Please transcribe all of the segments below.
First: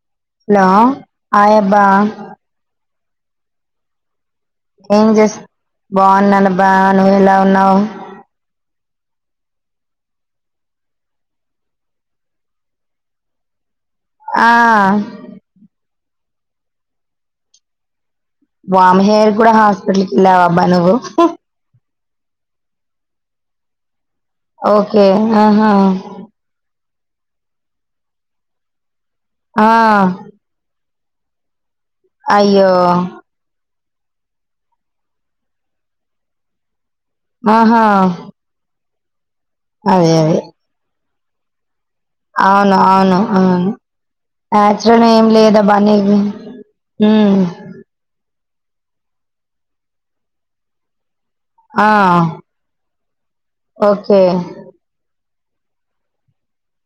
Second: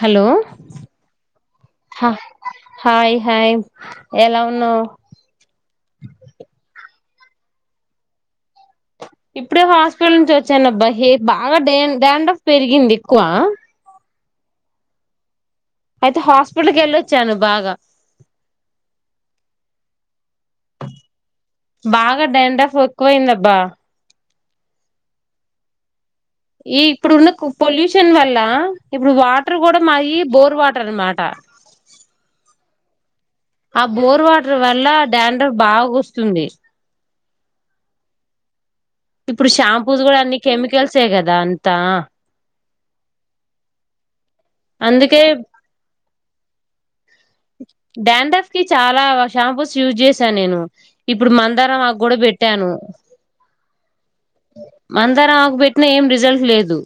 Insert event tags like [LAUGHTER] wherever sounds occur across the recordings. Hello hi అబ్బా hi hi ఎలా ఉన్నావ్ ఏం చేస్త్ బాగున్నాను బా నువ్ ఎలా ఉన్నావు ఇప్పుడే హాస్పిటల్ నుంచి వచ్చాన అబ్బా బాగా డే డాండ్రఫ్ పెరిగింది ఎక్కువ ఆ అయితే హాస్పిటల్కి వెళ్ళొచ్చాను బాగా వామ్మో హెయిర్ కూడా హాస్పిటల్ కెళ్ళావ అబ్బా నువ్వు బాగా డాండ్రఫ్ ఎక్కువయిందిబ్బా ఓకే ఆహా ఈ ఇప్పుడు ఉన్న పొల్యూషన్ వల్ల ఇప్పుడు వాటర్ ఆ కూడా మాది బోర్ వాటర్ అన్మాట క్క అయ్యో ఆ బోర్ వాటర్ వల్ల డాండ్రఫ్ బాగా వస్తుంది ఆహా ఇప్పుడు షాంపూస్ అదే కూడా అదే అన్ని కెమికల్స్ తేగదా అంతా అవును అవును ఆ నాచురల్ అందుకే ఏం లేదా అబ్బా డాండ్రఫ్ చాలా షాంపూస్ యూజ్ చేసాను నేను ఇప్పుడు మందారం ఆ ఆకు కూడా పెట్టాను ఓకే మందారం పెట్టినా ఏం రిజల్ట్ లేదు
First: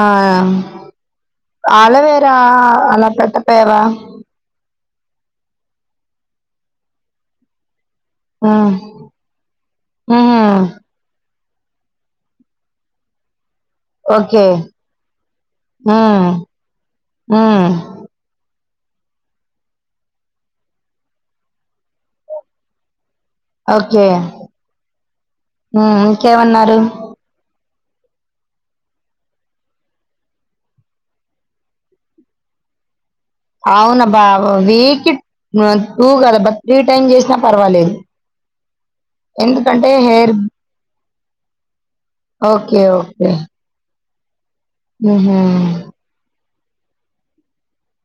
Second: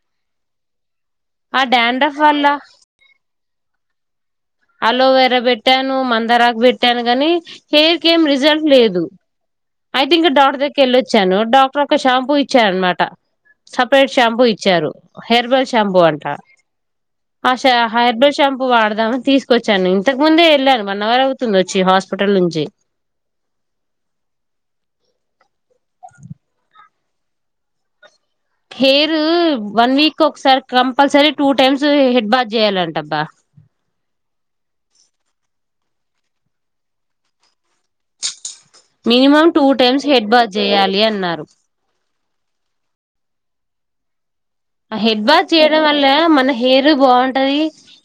ఆ ఆ డాండ్రఫ్ అలవేరా వల్ల అలా పెట్ట పేవా అలోవేరా పెట్టాను మందారకు పెట్టాను కానీ హెయిర్ కేమ్ ఉమ్ రిజల్ట్ లేదు ఐతే ఇక్కడ ఉహు డాక్టర్ వెళ్ళొచ్చాను ను డాక్టర్ ఒక షాంపూ ఇచ్చారు అన్మాట సపరేట్ షాంపూ ఓకే ఇచ్చారు హెయిర్బెల్ షాంపూ అంట ఉమ్ హ్మ్. ఆ హెర్బెల్ షాంపూ వాడదామని తీసుకొచ్చాను ఇంతకు ముందే వెళ్ళాను వన్ అవర్ అవుతుంది వచ్చి హాస్పిటల్ నుంచి ఓకే ఇంకేమన్నారు హెయిర్ వన్ వీక్ ఒకసారి compulsory two times head Bosch చేయాలంటబ్బా అవునాబ్బా వీక్ టూ కదాబ్బా త్రీ టైమ్ చేసినా పర్వాలేదు మినిమం టూ ఎందుకంటే టైమ్స్ హెయిర్ హెడ్బాత్ చేయాలి అన్నారు ఓకే ఓకే హెడ్ హుహు. బాత్ చేయడం వల్ల మన హెరు బాగుంటది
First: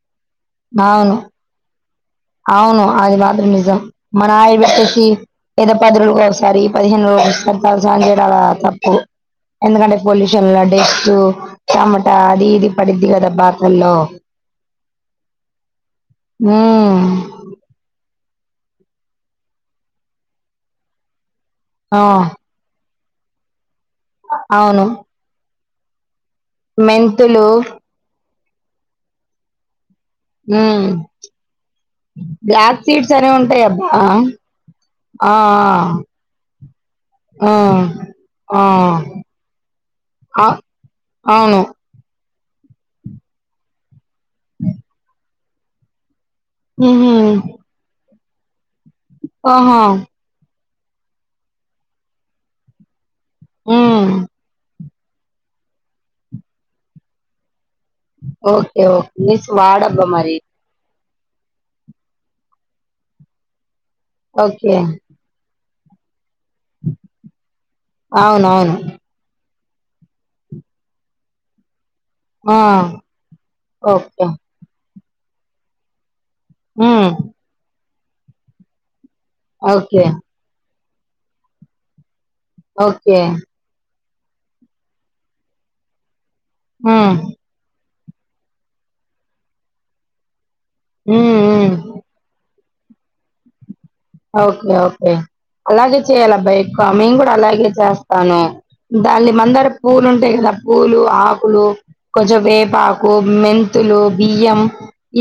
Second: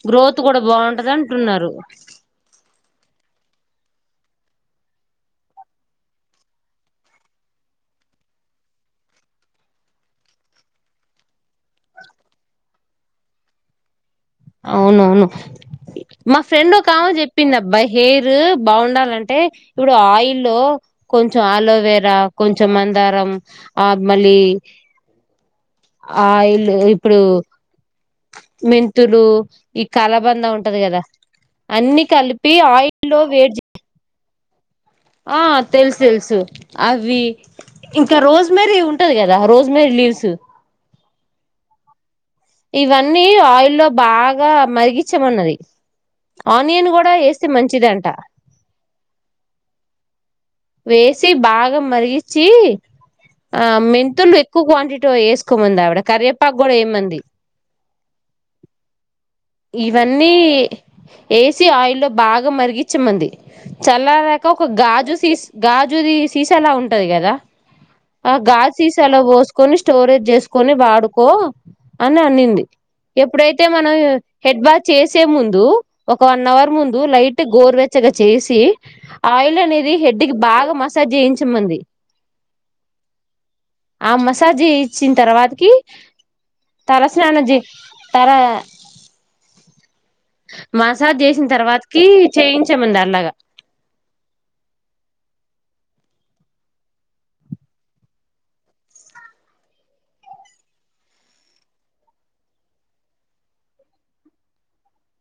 గ్రోత్ కూడా బాగుంటది అవును అంటున్నారు అవును అది మాత్రం నిజాం మన ఆయిలు పెట్టేసి ఏదో పది రోజు ఒకసారి పదిహేను రోజు ఒకసారిసహ చేయాల తప్పు ఎందుకంటే పొల్యూషన్ డెస్ టమటా అది ఇది పడిద్ది కదా బాత్రల్లో అవునవును మా ఫ్రెండ్ ఒక హ్మ్. కామ చెప్పింది అబ్బాయి హే బాగుండాలంటే ఇప్పుడు ఆయిల్లో కొంచ కొంచం ఆ! ఆలోవేరా కొంచెం అ దరం ఆ మళ్ళీ అవును. ఆయిల్ ఇప్పుడు మెంతులు మెమ్ థులు ఈ కలబంద ఉంటది హ్మ్. కదా అన్ని కలిపి బ్లాక్ ఆయి సీడ్స్ లో అనేవి వేట్ ఉంటాయి అబ్బా ఆ తెలుసు తెలుసు అవి ఆ ఇంకా రోజ్ ఆ మరీ ఉంటది కదా రోజ్ మరీ లీవ్స్ ఆ అవును ఇవన్నీ ఆయిల్ లో బాగా మరిగచ్చమన్నది ఆనియన్ ఉహు కూడా వేస్తే మంచిద అంట ఆహా వేసి బాగా మరిగించి ఆ ఉమ్ మెంతులు ఎక్కువ క్వాంటిటీ వేసుకోమంది ఆవిడ కరవేపాకు కూడా ఏమంది ఓకేఓకే నిస్ వాడబ్బ మరి ఏసీ ఆయి లో బాగా మరిగించమంది చల దకా ఒక ఓకే గాజు సస్ గాజురి సీసలా ఉంటది కదా ఆ గాజ అవునవును సీసలో పోసు కొని స్టోరేజ్ చేసుకొని వాడుకో అని ఆ అన్నింది ఎప్పుడైతే మనం ఓకే హెడ్ బాత్ చేసే ముందు ఒక వన్ అవర్ ముందు ఉమ్ లైట్ గోర్ వచ్చ వెచ్చగా చేసి ఆయిల్ అనేది ఓకే హెడ్ మీ బాగా మసాజ్ చేయించమంది ఓకే ఆ మసాజ్ ఇచ్చిన తర్వాతకి తల ఉమ్ స్నానం చేయి తర మసాజ్ ఉమ్ చేసిన ఉమ్ తర్వాతకి చేయి ఇచ్చేమందు దాని లాగా ఓకే ఓకే అలాగే చేయాల అబ్బాయి ఎక్కువ మేము కూడా అలాగే చేస్తాను దాన్ని మందర పూలు ఉంటాయి కదా పూలు ఆకులు కొంచెం వేపాకు మెంతులు బియ్యం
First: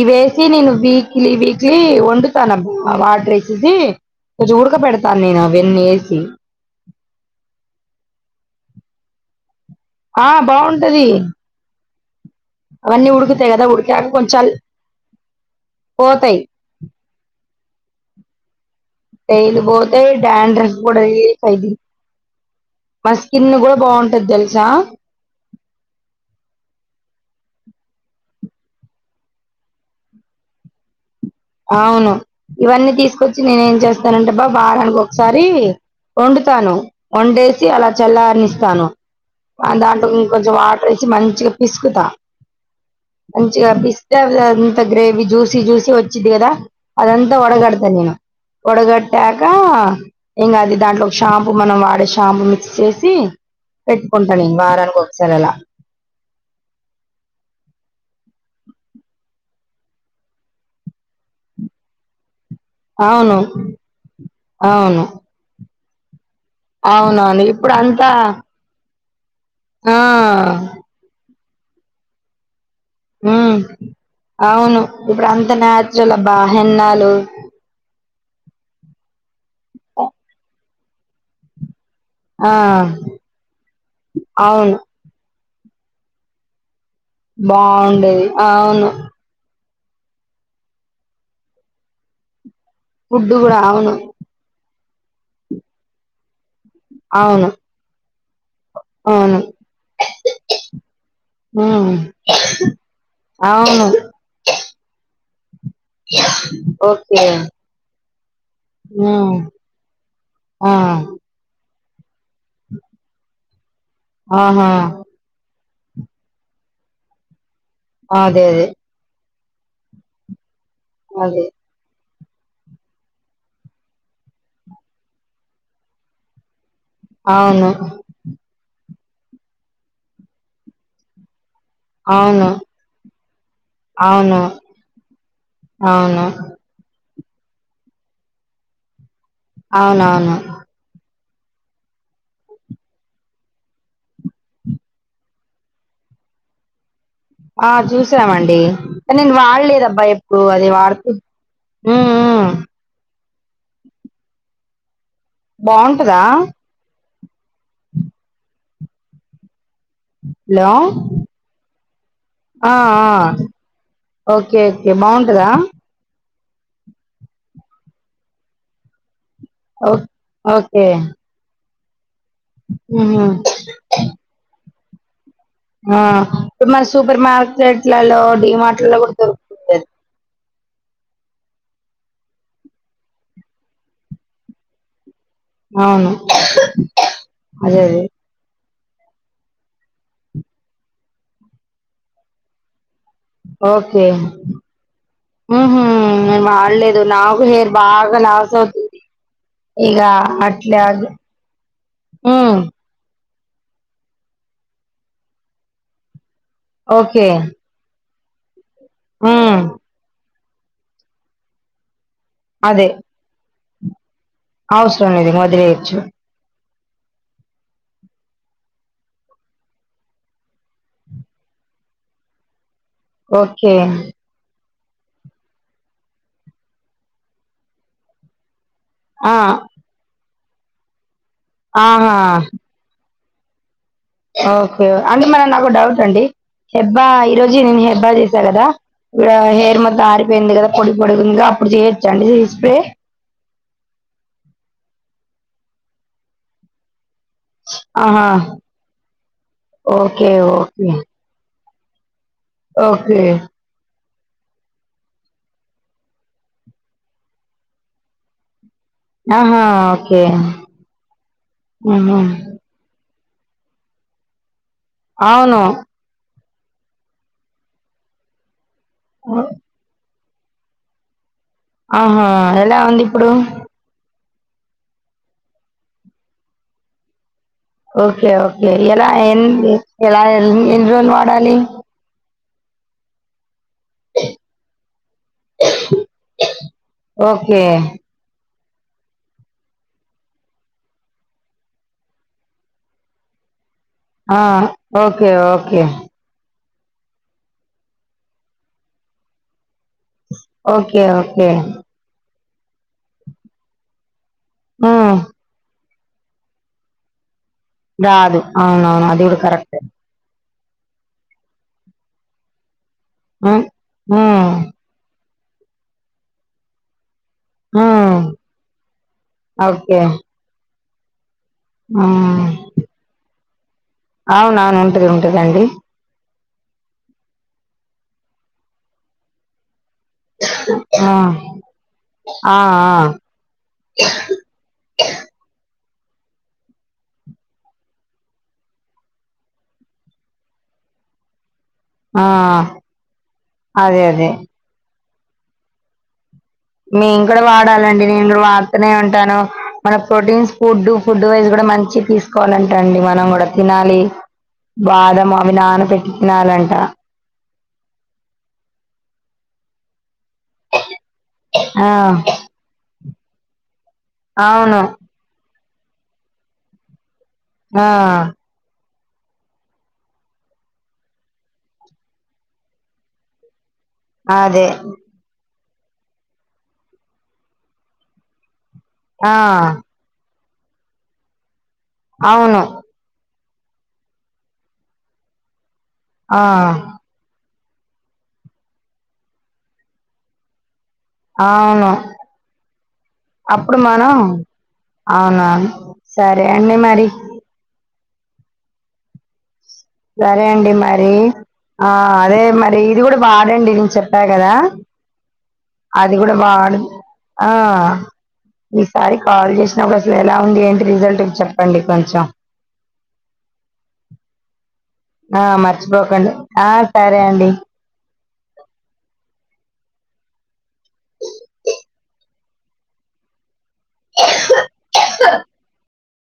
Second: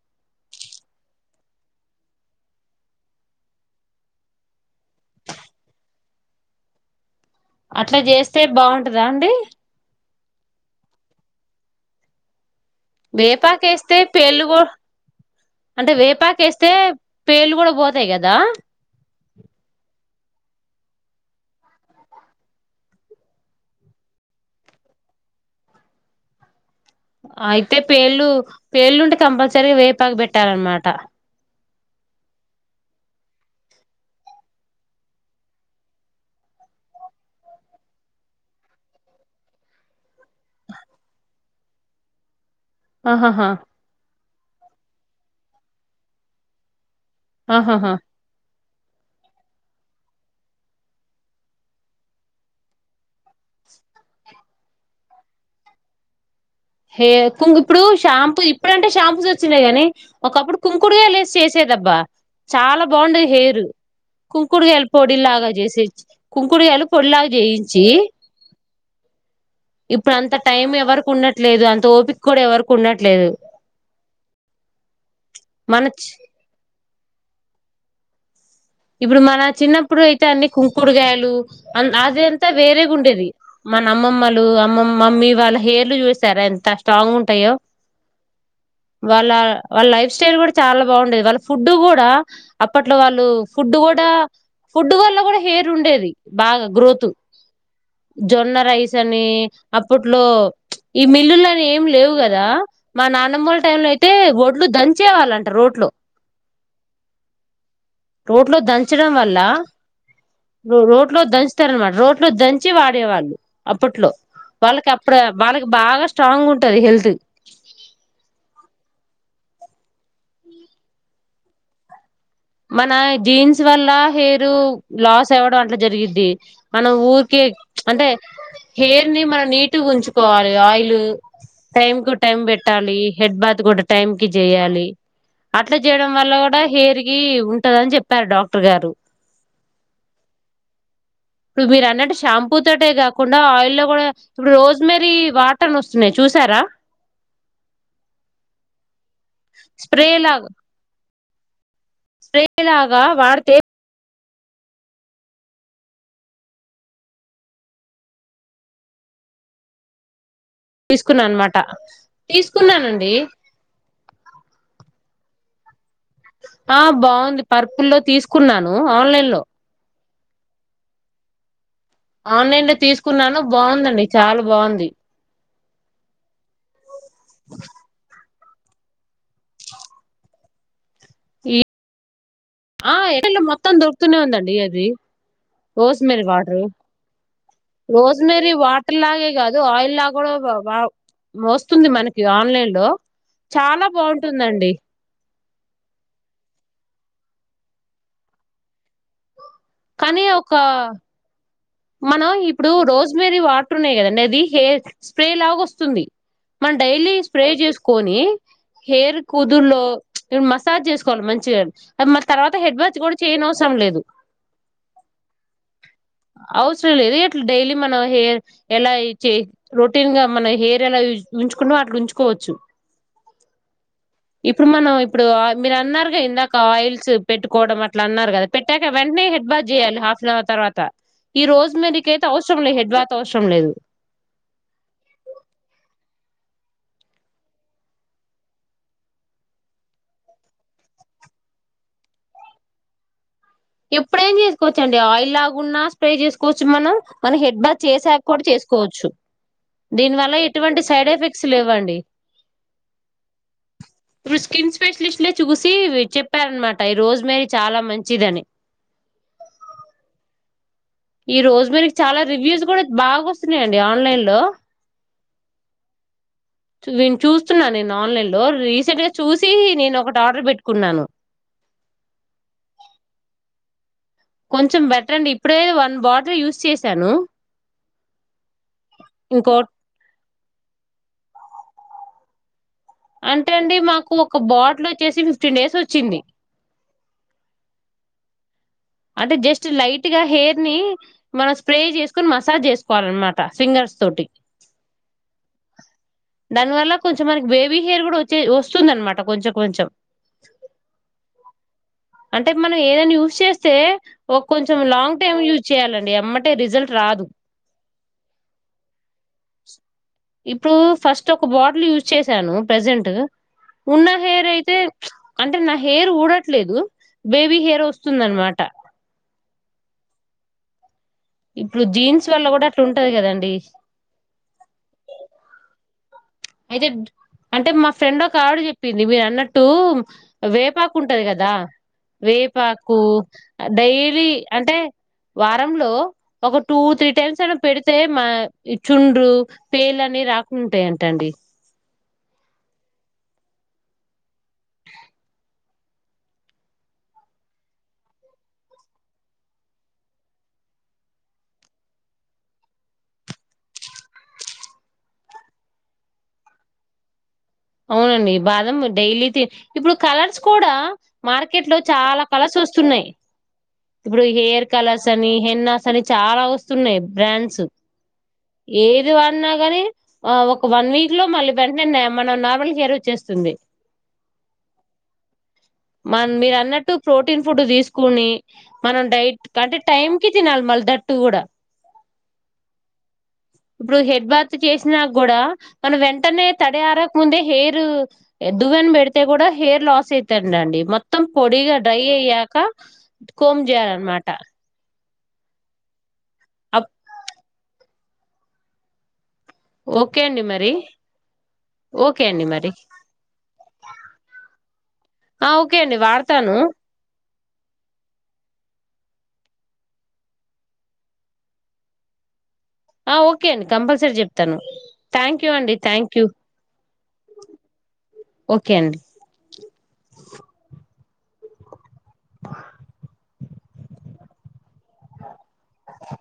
ఇవేసి నేను వీక్లీ వీక్లీ వండుతాను అబ్బా వాటర్ వేసి కొంచెం ఉడక పెడతాను నేను అవన్నీ వేసి అట్లా చేస్తే బాగుంటదా అండి ఆ బాగుంటది వేపాక వేస్తే ఉడికాక కొంచెం పేళ్ళు చల్- కూడా అంటే వేపాక పోతాయి. వేస్తే పెళ్ళు కూడా పోతాయ్ కదా పెళ్ళు పోతాయ్ డాండ్రఫ్ కూడా రిలీఫ్ అయిది మా స్కిన్ కూడా బాగుంటది తెలుసా అయితే పెళ్ళు పె ళ్ళుంటే కంపల్సరీ వేపాకు పెట్టాలన్నమాట అవును ఇవన్నీ తీసుకొచ్చి నేను ఏం చేస్తానంటే బా వారానికి ఒకసారి వండుతాను వండేసి అలా చల్లారణిస్తాను దాంట్లో ఇంకొంచెం వాటర్ వేసి మంచిగా పిసుకుతా ఆహాహా అంచి అఫిస్ అంత గ్రేవి జూసి జూసిచ్చ వచ్చిది కదా అదంతా ఆహాహా ఒడగాడతాను నేను ఒడగట్టాక ఇంకా అది దాంట్లో ఒక షాంపూ మనం వాడే షాంపూ మిక్స్ చేసి పెట్టుకుంటాను వారానికి ఒకసారి అలా హే కుం ఇప్పుడు షాంపూ ఇప్పుడంటే షాంపూస్ వచ్చినాయి గానీ ఒకప్పుడు కుంకుకాయలు లే చేసేదబ్బా చాలా బాగుండది అవును. హెయిరు కుంకుడుకాయల అవును. పొడిలాగా చేసే అవునవును ఇప్పుడు అంతా ఇప్పుడు అంత ఆ! టైం ఎవరికు ఉన్నట్ లేదు అంత ఓపిక కూడా ఎవరు హ్మ్ అవును ఇప్పుడు అంతా మన నేచరల్ అబ హెన్నా లు హలో ఇప్పుడు మన చిన్నప్పుడు అయితే అన్ని కుం కుంకుడుకాయలు అది అంతా ఆ వేరేగా ఉండేది మన అమ్మమ్మలు అవును అమ్మమ్ మమ్మీ వాళ్ళ హెయిర్ లు చూపిస్తారా ఎంత స్ట్రాంగ్ ఉంటాయో బాగుండేది అవును వాళ్ళ వాళ్ళ లైఫ్ స్టైల్ కూడా చాలా బాగుండేది వాళ్ళ ఫుడ్ కూడా అప్పట్లో వాళ్ళు ఫుడ్ కూడా ఫుడ్ వాళ్ళ కూడా హెయిర్ ఉండేది బాగా గ్రోత్ అవును జొన్న రైస్ అని అవును అప్పట్లో ఈ మిల్లులని ఉమ్ ఏమి లేవు కదా మా నాన్నమ్మ వాళ్ళ అవును టైంలో అయితే ఒొడ్లు దంచేవాలంట రోడ్ ఓకే రోడ్ లో దంచడం ఉమ్ వల్ల ఆ రోడ్ లో దంచ [INAUDIBLE] రోడ్ దంచి వాడేవాళ్ళు అప్పట్లో ఆహా వాళ్ళకి అప్పుడే వాడ బాగా స్ట్రాంగ్ ఉంటది హెల్త్ అదే అదే వాళ్లే మన జీన్స్ వల్ల హెయిరు లాస్ అవ్వడం అట్లా జరిగిద్ది మనం ఊరికే ఇచ్ అవును అంటే హెయిర్ ని మనం నీటుగా ఉంచుకోవాలి ఆయిలు టైమ్ కు టైమ్ అవును పెట్టాలి హెడ్ బాత్ కూడా టైమ్ కి అవును చేయాలి అట్లా చేయడం అవును వల్ల కూడా హెయిర్ ఎ కి ఉంటదని చెప్పారు డాక్టర్ గారు అవునవును ఇప్పుడు మీరు అన్నట్టు షాంపూ తోటే కాకుండా ఆయిల్ లో కూడా ఇప్పుడు రోజ్ మెర్రీ వాటర్ ను వస్తున్నాయి చూసారా ఆ చూసామండి నేను వాడలేదబ్బా స్ప్రే ఎప్పుడు లాగా అది వాడుతు స్ప్రే లాగా వాడితే బాగుంటదా హలో తీసుకున్నా అనమాట ఆ తీసుకున్నానండి ఆ ఓకే ఓకే బాగుం కదా ఆ బాగుంది పర్పుల్లో తీసుకున్నాను ఆన్లైన్ లో ఒ ఓకే ఆన్లైన్ లో ఉహు తీసుకున్నాను బాగవుందండి చాలా బావుంది ఆ ఎ మస్ సూపర్ మార్కెట్లలో డి మార్ట్ లలో కూడా దొరుకుతుందది ఈ ఆ ఎ ల్లు మొత్తం దొరుకుతూనే ఉందండి అది అవును రోజ్మెరీ వాటర్ అదే అదే ర్ లాగే కాదు ఆయిల్ లా కూడా బా బా వస్తుంది మనకి ఆన్లైన్ లో చాన ఓకే బావుంటుందండి ఉహు నేను వాడలేదు నాకు హెయిర్ బాగా లాస్ అవుతుంది ఇగా కానీ ఒక అట్లే ఆగు మనం ఇప్పుడు రోస్ మెర్రి వాటర్ ఉన్నాయి కదండి అది హెయిర్ స్ప్రే లాగా వస్తుంది మన డైలీ ఓకే స్ప్రే చేస్కొని హేర్ ఉమ్ కుదుల్లో ఈడ మసాజ్ చేసుకోవాలి మంచిగా ఆ మళ్ళ తర్వాత హెడ్ అదే బాత్ కూడా చేయనవస్ సం లేదు అవసరం లేదు ఇంగ వదిలేయచ్చు అవసరం లేదు ఇట్ల డైలీ మన హెయిర్ ఎలా ఇచ్చి రొటీన్ గా మన హెయిర్ ఎలా ఉజ్ ఉంచుకున్నో అట్లా ఉంచుకోవచ్చు ఓకే ఇప్పుడు మనం ఇప్పుడు మీరు అన్నారుగా ఇందాక ఆయిల్స్ పెట్టుకోవడం అట్లా అన్నారు కదా పెట్టాక వెంటనే ఆ హెడ్ బాత్ జెయాలి హల్ఫ్నావ్ తర్వాత ఈ రోజు మేడికైతే ఆహా అవసరం లే హెడ్ బా అవశ్రం లేదు ఓకే అంటే మన నాకు ఓ డౌట్ అండి హెబ్బా ఈరోజు నేను హెబ్బా చేసా కదా ఇగ హెయిర్ మొత్తం ఆరిపోయింది కదా పొడి పొడికుందిగా అప్పుడు చేయచ్చండి స్ప్రే ఎప్పుడైనా చేసుకోవచ్చ అండి ఆయిల్ లాగున్నా స్ప్రే చేసుకోవచ్చు మనం మనం హెడ్ బాత్ ఆహా చేసాక్ కూడా చేసుకోవచ్చు దీని ఓకే వల్ల ఎటువంటి ఓకే సైడ్ ఎఫెక్ట్స్ లేవండి బ ఓకే ఇప్పుడు స్కిన్ స్పెషలిస్ట్లే చూసి చెప్పారనమాట ఈ రోజు మేరీ చాలా మంచిదని ఆహా ఓకే ఈ రోజ్మేరీ ఉహు. చాలా రివ్యూస్ కూడా బాగా వస్తు వన్నాయండి ఆన్లైన్ లో అవును చువి చూస్తున్నా నేను ఆన్లైన్ లో రీ గా చూసి నేను ఒ ఆర్డర్ పెట్టుకున్నాను ఆహా ఎలా ఉంది ఇప్పుడు కొంచెం బెటర్ అండి ఇప్పుడే వన్ బాటల్ యూజ్ చేశాను ఓకే ఓకే ఎలా ఎ ఇంకో ఎలా ఎన్ ఎన్ని రోజులు వాడాలి ఆ అంటేండీ మాకు ఒక బాటిల్ వచ్చేసి ఫిఫ్టీన్ డేస్ వచ్చింది ఓకే అంటే జస్ట్ లైట్ గా హెయిర్ ని మనం స్ప్రే చేసుకొని మసాజ్ చేసుకోవాలిన్నమాట ఫింగర్ ఆ ఓకే ఓకే దాని వల్ల కొంచెం మనకి బేబీ హెయిర్ కూడా వచ్చే వస్తుంది అనమాట కొంచెం కొంచెం ఓకే ఓకే అంటే మనం ఏదైనా టె ఒక్ కొంచెం ఉమ్, లాంగ్ టైమ్ యూజ్ చేయాలన్ అండి ఏమ్మటే రిజల్ట్ రాదు రాదు అవునవును అది కూడా కరెక్టే ఇప్పుడు ఫస్ట్ ఒక బాటిల్ యూజ్ చేసాను ప్రజెంట్ ఉమ్ ఉన్న హెయిర్ ఉమ్ అయితే అంటే నా హెయిర్ ఊడట్లేదు బేబీ హెయిర్ వస్తుంద అన్మాట ఒకే ఇప్పుడు జీన్స్ వల్ల కూడా అట్లా ఉంటది కదండి అవున అవును ఉంటది ఉంటదండి అయితే అంటే మా ఫ్రెండ్ ఒక ఆవిడ చెప్పింది మీరు అన్నట్టు వేపాకు ఆ ఉంటది కదా ఆ వేపాకు డైలీ అంటే వారంలో ఒక టూ త్రీ టైమ్స్ అయినా పెడితే మా చుండ్రు పేల అన్ని రాకుండ ఉంటాయటండి ఆ అదే అదే మేము కూడా వాడాలండి నేను కూడా వాడుతూనే ఉంటాను మన ప్రోటీన్స్ ఫుడ్ ఫుడ్ వైస్ కూడా మంచి తీసుకోవాలంటా అండి మనం కూడా తినాలి బాదం అవి నాన పెట్టి తినాలంట అవునండి బాదం డైలీ ఇప్పుడు కలర్స్ కూడా మార్కెట్ లో ఆ చాలా కలశ వస్తున్నాయి ఇప్పుడు హేర్ అవును కలర్స్ అని హేన్న అని చాలా వస్తున్నాయ్ ఆ ఏది వన్నాగాని ఒక వన్ వీక్ లో మళ్ళీ వెంటనే మనం నా [UNINTELLIGIBLE] హేర్ వచ్చేస్తుంది అదే మ మీరు అన్నట్టు ప్రోటీన్ ఫుడ్ తీసుకొని మనం ఆ డైట్ అంటే టైం కి తినాల్ దట్ కూడా అవును ఇప్పుడు హెడ్ బాత్ చేసినాక కూడా మన ఆ వెంటనే తడి ఆర హెయిర్ దువ్వెన పెడితే కూడా హెయిర్ లాస్ అవుతండి మొ మొత్తం పొడిగా అవును డ్రై అయ్యాక కోమ్ చేయాలనమాట అవునను సరే అండి మరి సరే అండి మరి ఆ ఓకే అదే అండి మరి ఇది కూడా వాడండి నేను చెప్పా కదా ఆ ఓకే అండి అది కూడా వాడతాను వాడు ఆ ఈసారి కాల్ చేసినా ఒక అసలు ఎలా ఉంది ఏంటి రిజల్ట్ చెప్పండి కొంచెం ఆ ఓకే అండి కంపల్సరీ చెప్తాను ఆ థ్యాంక్ యూ అండి మర్చిపోకండి ఆ సరే అండి ఒకే అండి